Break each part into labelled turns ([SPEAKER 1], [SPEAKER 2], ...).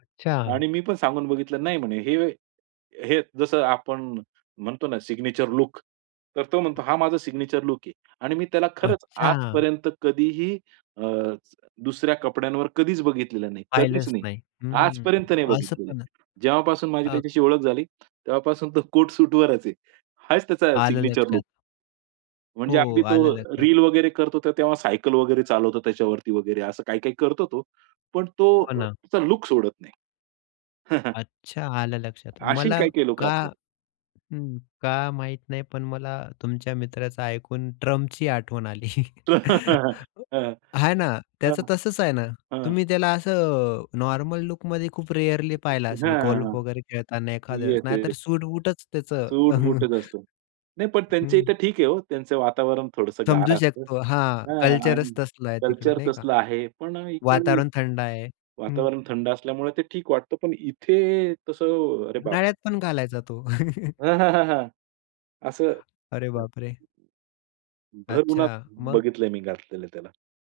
[SPEAKER 1] अच्छा.
[SPEAKER 2] आणि मी पण सांगून बघितलं. नाही म्हणे, हे, हे जसं आपण म्हणतो ना, सिग्नेचर लुक तर तो म्हणतो हा माझा सिग्नेचर लुक आहे. आणि मी त्याला खरंच
[SPEAKER 1] अच्छा.
[SPEAKER 2] आजपर्यंत कधीही अ, दुसऱ्या कपड्यांवर कधीच बघितलेलं नाही. कधीच
[SPEAKER 1] पाहिलंच
[SPEAKER 2] नाही.
[SPEAKER 1] नाही. हं,
[SPEAKER 2] आजपर्यंत नाही
[SPEAKER 1] असं
[SPEAKER 2] बघितलेलं.
[SPEAKER 1] पण.
[SPEAKER 2] जेव्हापासून माझी
[SPEAKER 1] अ
[SPEAKER 2] त्याच्याशी ओळख झाली तेव्हापासून तो कोट सूटवरच आहे. हाच त्याचा
[SPEAKER 1] आलं
[SPEAKER 2] सिग्नेचर
[SPEAKER 1] लक्षात.
[SPEAKER 2] लुक. म्हणजे
[SPEAKER 1] हो,
[SPEAKER 2] अगदी तो
[SPEAKER 1] आलं लक्षात.
[SPEAKER 2] रील वगैरे करतो ते तेव्हा सायकल वगैरे चालवतो त्याच्यावरती वगैरे असं काही-काही करतो तो. पण तो
[SPEAKER 1] हो
[SPEAKER 2] अ,
[SPEAKER 1] ना.
[SPEAKER 2] त्याचा लुक सोडत नाही.
[SPEAKER 1] अच्छा, आलं लक्षात.
[SPEAKER 2] अशी
[SPEAKER 1] मला
[SPEAKER 2] काही-काही लोकं
[SPEAKER 1] का
[SPEAKER 2] असतात.
[SPEAKER 1] हं, का माहित नाही. पण मला तुमच्या मित्राचं ऐकून ट्रम्पची आठवण आली,
[SPEAKER 2] हां.
[SPEAKER 1] हा ना.
[SPEAKER 2] हां.
[SPEAKER 1] त्याचं तसंच आहे ना.
[SPEAKER 2] हां.
[SPEAKER 1] तुम्ही त्याला असं नॉर्मल लुकमध्ये खूप रेअर्ली पाहिलं असेल,
[SPEAKER 2] हां.
[SPEAKER 1] गोल्फ वगैरे खेळताना एखाद्या वेळेस
[SPEAKER 2] येस,
[SPEAKER 1] नाहीतर
[SPEAKER 2] येस.
[SPEAKER 1] सूट-बूटच त्याचं.
[SPEAKER 2] सूट-बूटच असतो. नाही, पण त्यांच्या
[SPEAKER 1] हं.
[SPEAKER 2] इथं ठीक आहे हो. त्यांचं वातावरण थोडंसं गार
[SPEAKER 1] समजू
[SPEAKER 2] असतं.
[SPEAKER 1] शकतो. हां,
[SPEAKER 2] हां आणि
[SPEAKER 1] कल्चरच तसलं आहे तिकडं
[SPEAKER 2] कल्चर
[SPEAKER 1] नाही का.
[SPEAKER 2] तसलं आहे. पण इकडे
[SPEAKER 1] वातावरण थंड आहे. हं.
[SPEAKER 2] वातावरण थंड असल्यामुळे ते ठीक वाटतं. पण इथे तसं, अरे, बापरे!
[SPEAKER 1] उन्हाळ्यात पण घालायचा तो.
[SPEAKER 2] हां, हां, हां, हां. असं
[SPEAKER 1] अरे बापरे!
[SPEAKER 2] भर
[SPEAKER 1] अच्छा,
[SPEAKER 2] उन्हात
[SPEAKER 1] मग?
[SPEAKER 2] बघितलंय मी घातलेलं त्याला.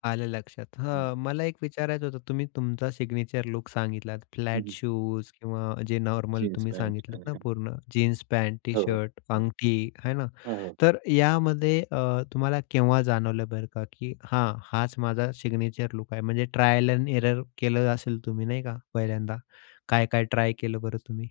[SPEAKER 1] आलं लक्षात.
[SPEAKER 2] हं.
[SPEAKER 1] हां, मला एक विचारायचं होतं, तुम्ही तुमचा सिग्नेचर लुक सांगितलात.
[SPEAKER 2] हं,
[SPEAKER 1] फ्लॅट
[SPEAKER 2] हं.
[SPEAKER 1] शूज किंवा जे नॉर्मल तुम्ही
[SPEAKER 2] जीन्सपँट
[SPEAKER 1] सांगितलंत
[SPEAKER 2] आणि
[SPEAKER 1] ना, पूर्ण जीन्स पँट,
[SPEAKER 2] हो, हो.
[SPEAKER 1] टी-शर्ट,
[SPEAKER 2] हं,
[SPEAKER 1] अंगठी है ना.
[SPEAKER 2] हो, हो.
[SPEAKER 1] तर यामध्ये अ, तुम्हाला केव्हा जाणवलं बरं का की हां, हाच माझा सिग्नेचर लुक आहे. म्हणजे ट्रायल अँड एरर केलं असेल तुम्ही नाही का, पहिल्यांदा काय काय ट्राय केलं बरं तुम्ही?